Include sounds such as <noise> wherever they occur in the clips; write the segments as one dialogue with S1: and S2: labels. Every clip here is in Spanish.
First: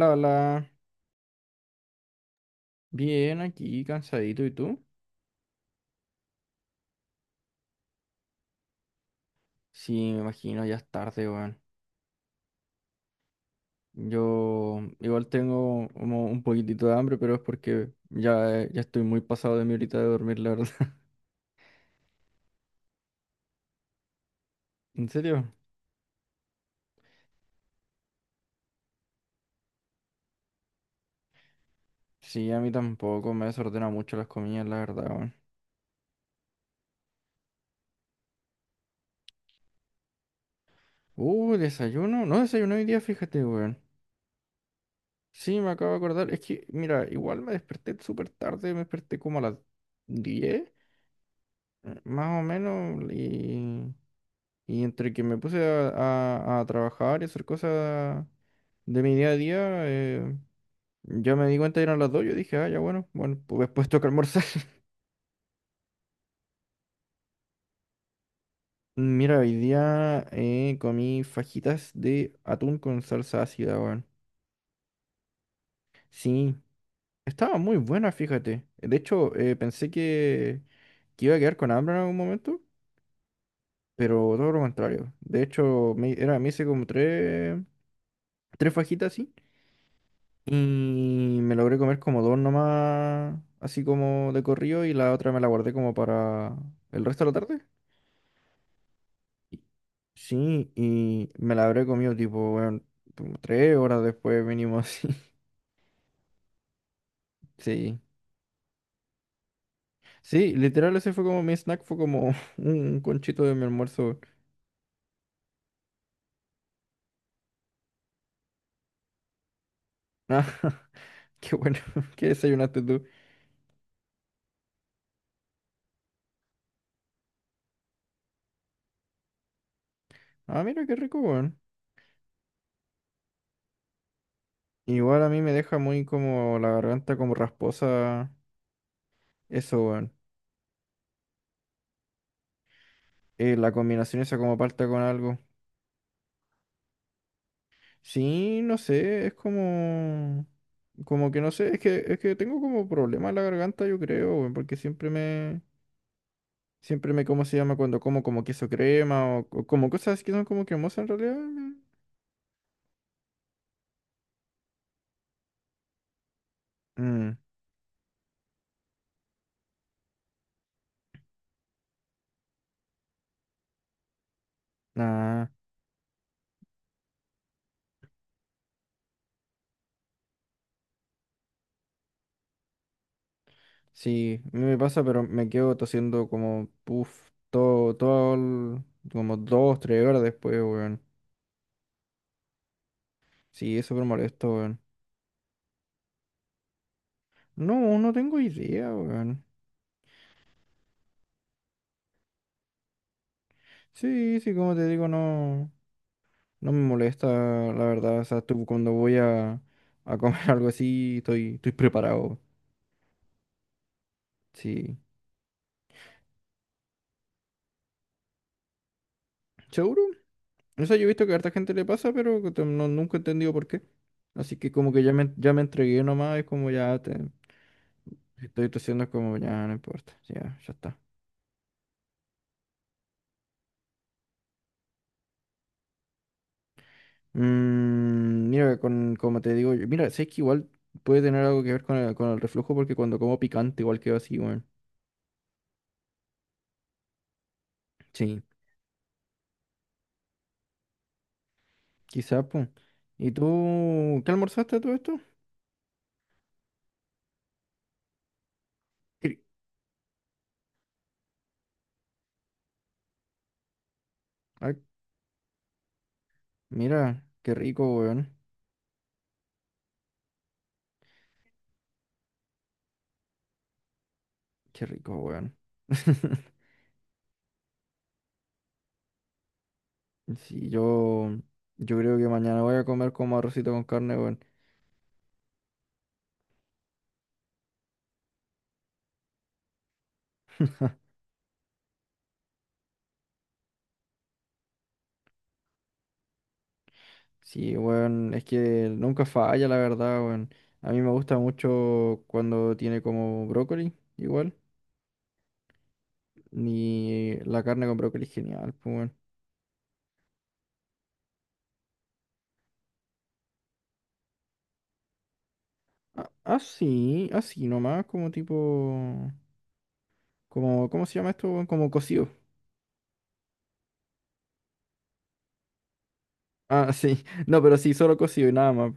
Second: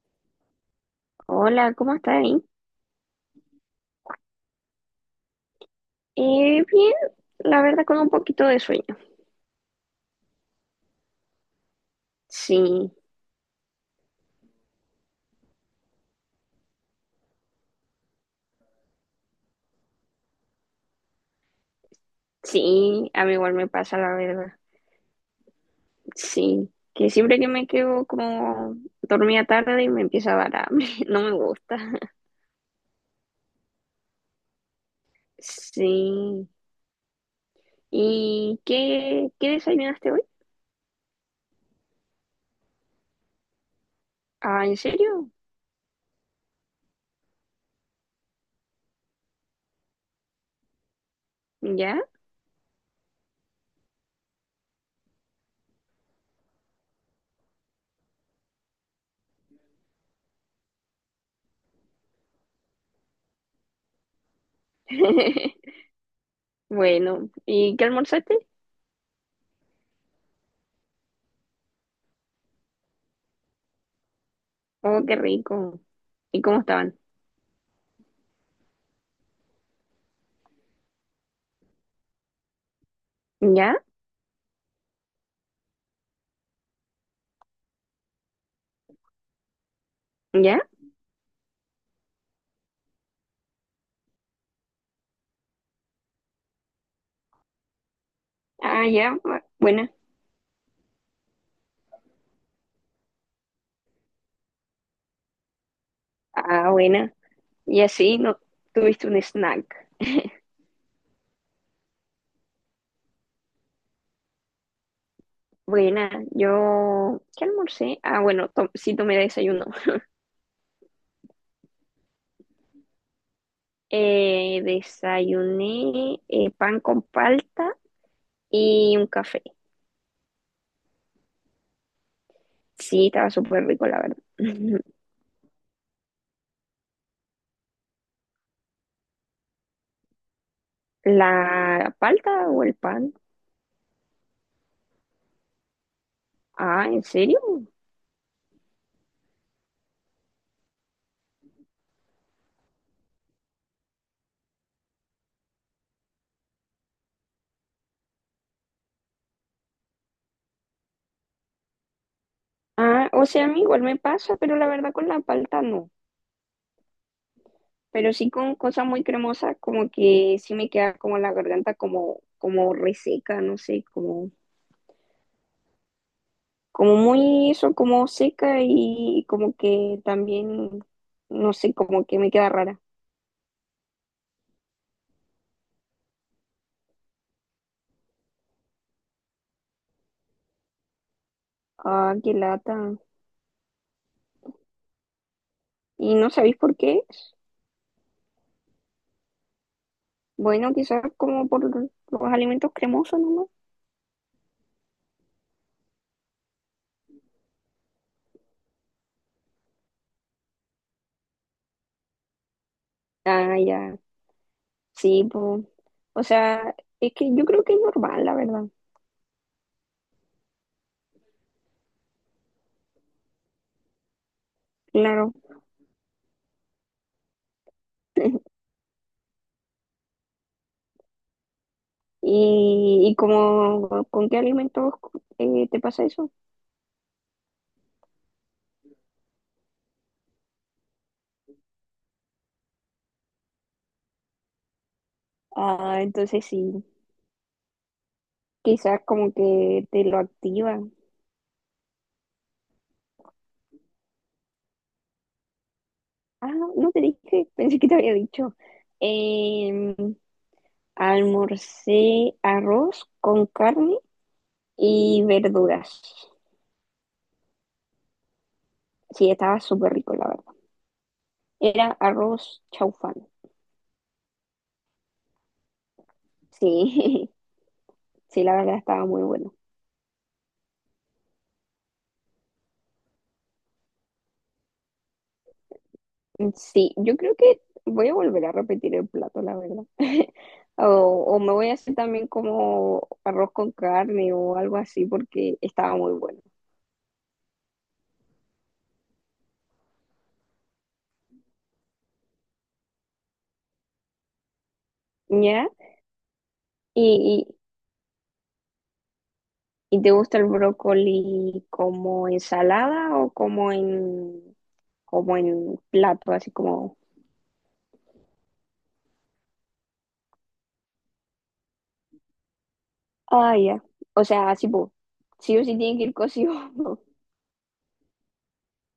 S1: La, la,
S2: Hola, ¿cómo estás ahí?
S1: bien aquí, cansadito, ¿y tú?
S2: Bien, la verdad con un poquito de sueño.
S1: Sí, me imagino, ya es tarde, weón.
S2: Sí,
S1: Yo igual tengo como un poquitito de hambre, pero es porque ya, ya estoy muy pasado de mi horita de dormir, la verdad. <laughs>
S2: sí, a mí igual me pasa la verdad.
S1: ¿En serio?
S2: Sí, que siempre que me quedo como dormida tarde y me empieza a dar hambre, <laughs> no me gusta.
S1: Sí, a mí tampoco me desordena mucho las comidas, la verdad, weón.
S2: Sí. ¿Y qué desayunaste hoy?
S1: Desayuno. No desayuno hoy día, fíjate, weón.
S2: Ah, ¿en serio?
S1: Sí, me acabo de acordar. Es que, mira, igual me desperté súper tarde, me desperté como a las 10,
S2: ¿Ya?
S1: más o menos, Y entre que me puse a trabajar y hacer cosas de mi día a día, ya me di cuenta eran las dos. Yo dije, ah, ya bueno, pues después toca almorzar.
S2: <laughs> Bueno, ¿y qué almorzaste?
S1: <laughs> Mira, hoy día comí fajitas de atún con salsa ácida, weón.
S2: Oh, qué rico. ¿Y
S1: Sí,
S2: cómo estaban?
S1: estaba muy buena, fíjate. De hecho, pensé que iba a quedar con hambre en algún momento,
S2: ¿Ya?
S1: pero todo lo contrario. De hecho, me hice como tres fajitas así. Y
S2: ¿Ya?
S1: me logré comer como dos nomás, así como de corrido, y la otra me la guardé como para el resto de la tarde.
S2: Ah, ya,
S1: Y-
S2: buena.
S1: Sí, y me la habré comido tipo, bueno, como tres horas después mínimo así. <laughs>
S2: Ah, buena. Y
S1: Sí.
S2: así no tuviste un snack.
S1: Sí, literal ese fue como mi snack, fue como <laughs> un conchito de mi almuerzo. <laughs>
S2: Buena, yo, ¿qué almorcé? Ah, bueno, sí tomé desayuno.
S1: Ah, qué bueno, <laughs> ¿qué desayunaste tú?
S2: Desayuné pan con palta y un café.
S1: Ah, mira, qué rico, weón.
S2: Sí, estaba súper rico, la verdad. <laughs>
S1: Igual a mí me deja muy como la garganta como rasposa, eso, weón.
S2: ¿La palta o el pan?
S1: La combinación esa como palta con algo.
S2: Ah, ¿en serio?
S1: Sí, no sé, es como... Como que no sé, es que tengo como problema en la garganta, yo creo, weón, porque siempre me... Siempre me, ¿cómo se llama? Cuando como como queso crema o como cosas que son como cremosas en realidad.
S2: Ah, o sea, a mí igual me pasa, pero la verdad con la palta no.
S1: Mm,
S2: Pero sí con cosas muy cremosas, como que sí me queda como la garganta como, como reseca, no sé, como
S1: ah,
S2: como muy eso, como seca y como que también, no sé, como que me queda rara.
S1: sí, a mí me pasa, pero me quedo tosiendo como, puff, todo, como dos, tres horas después, weón.
S2: Ah, qué lata.
S1: Sí, es súper molesto, weón.
S2: ¿Y no sabéis por qué es?
S1: No, no tengo idea, weón.
S2: Bueno, quizás como por los alimentos cremosos nomás.
S1: Sí, sí, como te digo, no. No me molesta, la verdad. O sea, tú, cuando voy a comer <laughs> algo así, estoy preparado.
S2: Ah, ya,
S1: Sí.
S2: sí, pues. O sea, es que yo creo que es normal, la verdad,
S1: ¿Seguro? O sea, yo he visto que a harta gente le pasa, pero que no, nunca he entendido por qué. Así que como que
S2: claro.
S1: ya me entregué nomás, es como ya te,
S2: <laughs>
S1: estoy tosiendo, es como ya no importa. Ya, ya está.
S2: ¿Y, y como con qué alimentos te pasa eso?
S1: Mm, mira, con, como te digo, mira, sé que igual puede tener algo que ver con el reflujo, porque cuando como picante igual quedo así, weón.
S2: Ah, entonces sí,
S1: Sí,
S2: quizás como que te lo activa.
S1: quizás, pues. ¿Y tú qué almorzaste a todo esto?
S2: Ah, no te dije, pensé que te había dicho. Em, almorcé arroz con carne
S1: Cri-
S2: y verduras.
S1: Mira, qué rico, weón.
S2: Sí, estaba súper rico, la verdad. Era arroz chaufán.
S1: Qué rico, weón. <laughs>
S2: Sí, <laughs> sí, la verdad estaba muy bueno.
S1: Sí, yo creo que mañana voy a comer como arrocito con carne, weón.
S2: Sí, yo creo que voy a volver a repetir el plato, la verdad. <laughs> O, o me voy a hacer también como arroz con carne o algo así porque estaba muy bueno.
S1: Sí, weón, es que nunca falla, la verdad, weón. A mí me gusta mucho cuando tiene como brócoli, igual.
S2: ¿Ya?
S1: Ni
S2: Y.
S1: la carne con brócoli es genial, pues, weón.
S2: ¿Y te gusta el brócoli como ensalada o como en, como en
S1: A-
S2: plato, así como,
S1: Así, así nomás, como tipo... Como, ¿cómo se llama esto, weón? Como cocido.
S2: ah, ya. O sea, así, pues, sí o sí tiene que ir cocido.
S1: Ah,
S2: <laughs>
S1: sí. <laughs> No, pero sí, solo cocido y nada más.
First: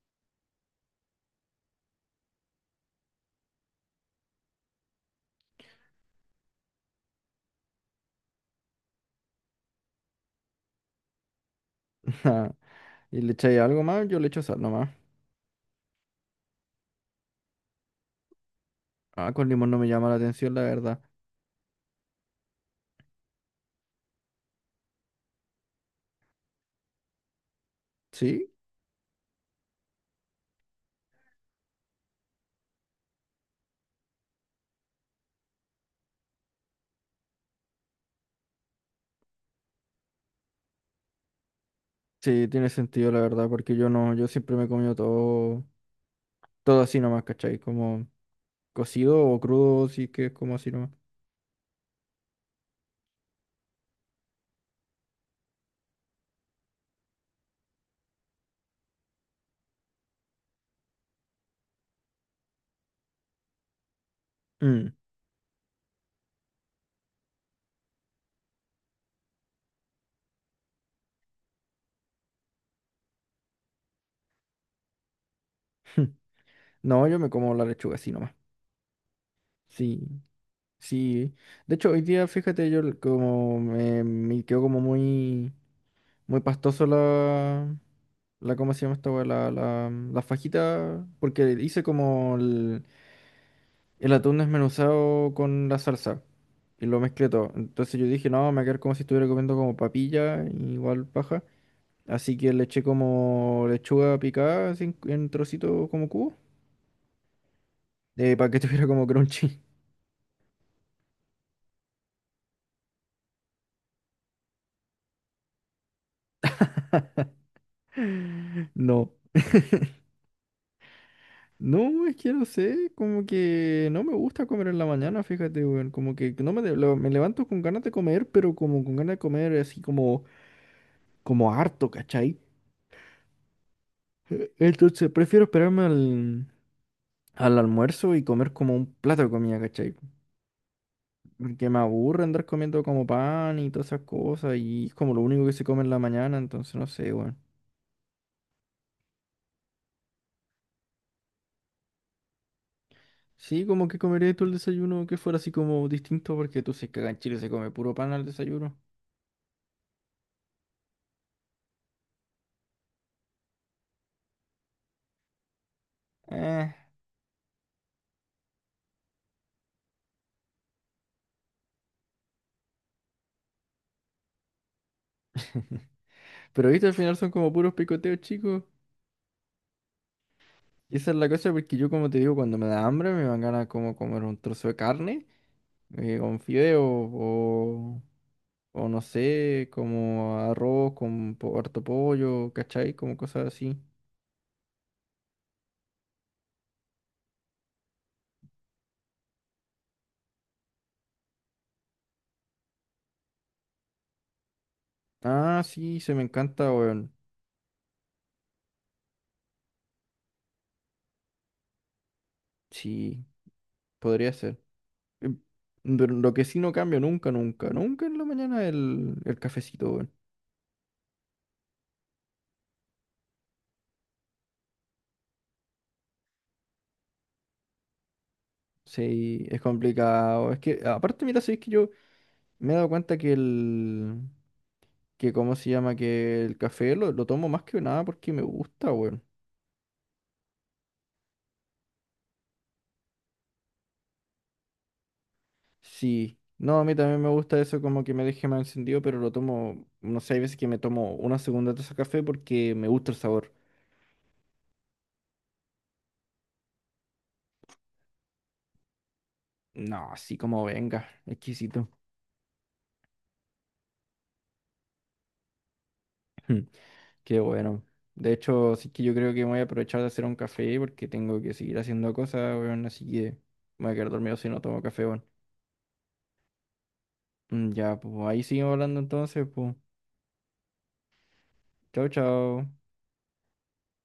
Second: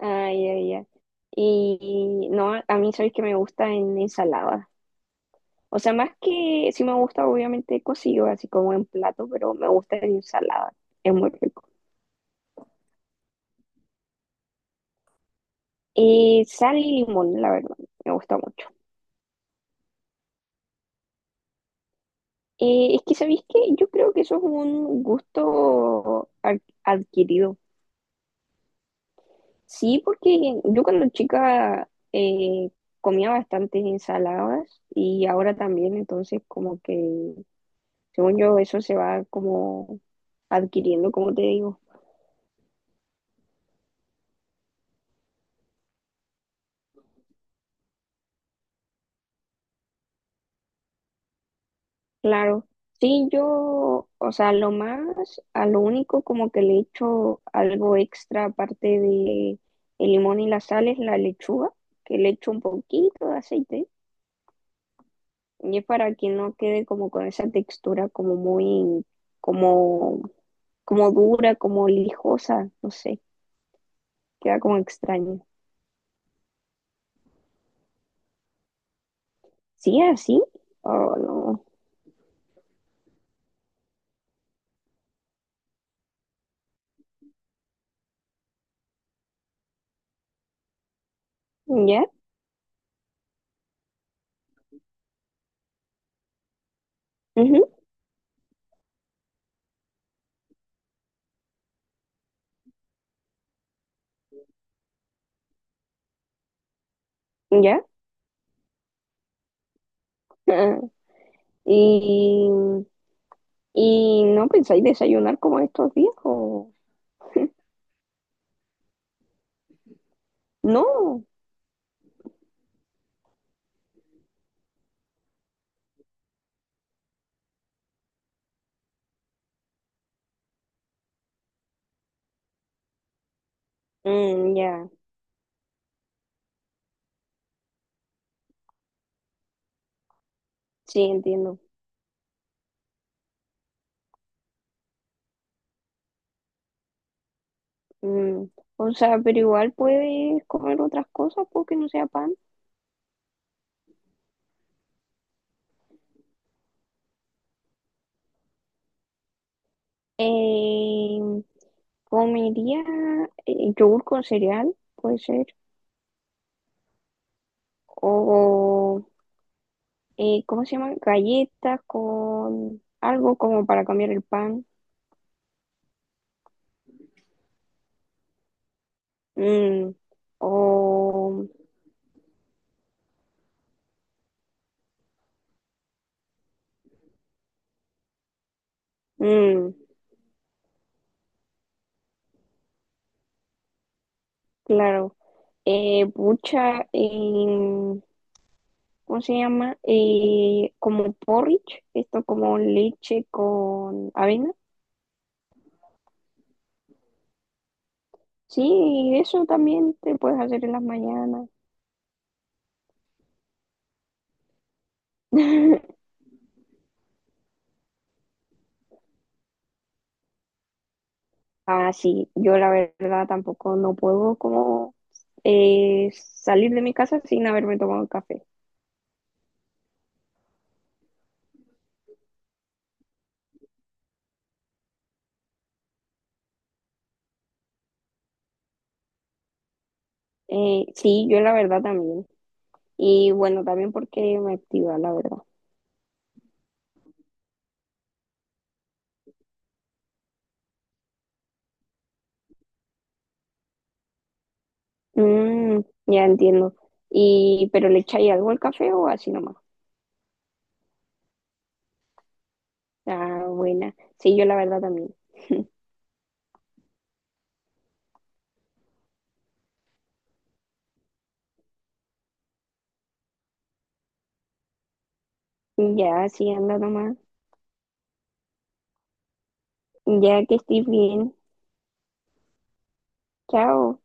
S2: Ay, ya ya. Y no, a mí sabes que me gusta en ensalada. O sea, más que sí me gusta obviamente cocido, así como en plato, pero me gusta en ensalada. Es muy rico.
S1: <laughs> Ajá. Y le echáis algo más, yo le echo sal nomás.
S2: Y sal y limón, la verdad, me gusta mucho.
S1: Ah, con limón no me llama la atención, la verdad.
S2: Es que, ¿sabéis qué? Yo creo que eso es un gusto adquirido.
S1: Sí,
S2: Sí, porque yo cuando chica comía bastantes ensaladas y ahora también, entonces como que, según yo, eso se va como adquiriendo, como te digo.
S1: sí, tiene sentido, la verdad, porque yo no, yo siempre me he comido todo, todo así nomás, ¿cachai? Como cocido o crudo, sí que es como así nomás.
S2: Claro, sí, yo, o sea, lo más, a lo único como que le echo algo extra aparte de el limón y la sal es la lechuga, que le echo un poquito de aceite
S1: Mm.
S2: y es para que no quede como con esa textura como muy, como como dura, como lijosa, no sé, queda como extraño.
S1: <laughs> No, yo me como la lechuga así nomás.
S2: ¿Sí?
S1: Sí,
S2: ¿Así?
S1: sí.
S2: Oh,
S1: De hecho, hoy día, fíjate, como me quedó como muy, muy pastoso ¿cómo se llama esta weá? La fajita, porque hice
S2: no. ¿Ya?
S1: como el atún desmenuzado con la salsa y lo mezclé todo.
S2: Ujú.
S1: Entonces yo dije, no, me va a quedar como si estuviera comiendo como papilla, igual paja. Así que le eché como lechuga picada así en trocitos como cubo,
S2: ¿Ya? <laughs>
S1: para que <laughs> estuviera como crunchy.
S2: Ah, ¿y, y no pensáis desayunar como estos días?
S1: <laughs> No.
S2: No.
S1: No, es que no sé, como que no me gusta comer en la mañana, fíjate, weón, como que no me levanto con ganas de comer, pero como con ganas de comer así como, como harto, ¿cachai?
S2: Mm, ya,
S1: Entonces prefiero esperarme al, al almuerzo y comer como un plato de comida, ¿cachai?
S2: sí, entiendo.
S1: Porque me aburre andar comiendo como pan y todas esas cosas y es como lo único que se come en la mañana, entonces no sé, weón.
S2: Mm, o sea, pero igual puedes comer otras cosas porque no sea pan.
S1: Sí, como que comería tú el desayuno que fuera así como distinto porque tú sabes que acá en Chile se come puro pan al desayuno.
S2: Eh, comería yogur con cereal, puede ser,
S1: Eh.
S2: o ¿cómo se llama? Galletas con algo como para cambiar el pan.
S1: <laughs> Pero viste, al final son como puros picoteos, chicos.
S2: Mm,
S1: Y esa es la
S2: o,
S1: cosa porque yo, como te digo, cuando me da hambre me van ganas como comer un trozo de carne. Con fideo o no sé,
S2: mm,
S1: como arroz con harto pollo, ¿cachai? Como cosas así.
S2: claro, pucha, ¿cómo se llama? Como porridge, esto como leche con avena.
S1: Ah, sí, se me encanta, weón.
S2: Sí, eso también te puedes hacer en las mañanas.
S1: Sí, podría ser. Em,
S2: <laughs>
S1: pero lo que sí no cambio nunca, nunca, nunca en la mañana el cafecito, weón.
S2: Ah, sí, yo la verdad tampoco no puedo como salir de mi casa sin haberme tomado un café.
S1: Sí, es complicado. Es que, aparte, mira, sí, que yo me he dado cuenta que cómo se llama, que el café lo tomo más que nada porque me gusta, weón.
S2: Sí, yo la verdad también. Y bueno, también porque me activa, la verdad.
S1: Sí, no, a mí también me gusta eso como que me deje más encendido, pero lo tomo, no sé, hay veces que me tomo una segunda taza de café porque me gusta el sabor.
S2: Mm, ya entiendo. Y, pero ¿le echáis algo al café o así nomás?
S1: No, así como venga, exquisito.
S2: Ah, buena. Sí, yo la verdad también.
S1: <laughs> Mm, qué bueno. De hecho, sí que yo creo que me voy a aprovechar de hacer un café porque tengo que seguir haciendo cosas, weón, así que me voy a quedar dormido si no tomo café, weón.
S2: Ya, sí, anda nomás.
S1: Mm, ya, pues ahí seguimos hablando entonces, pues.
S2: Ya que estés bien.
S1: Chao, chao.
S2: Chao.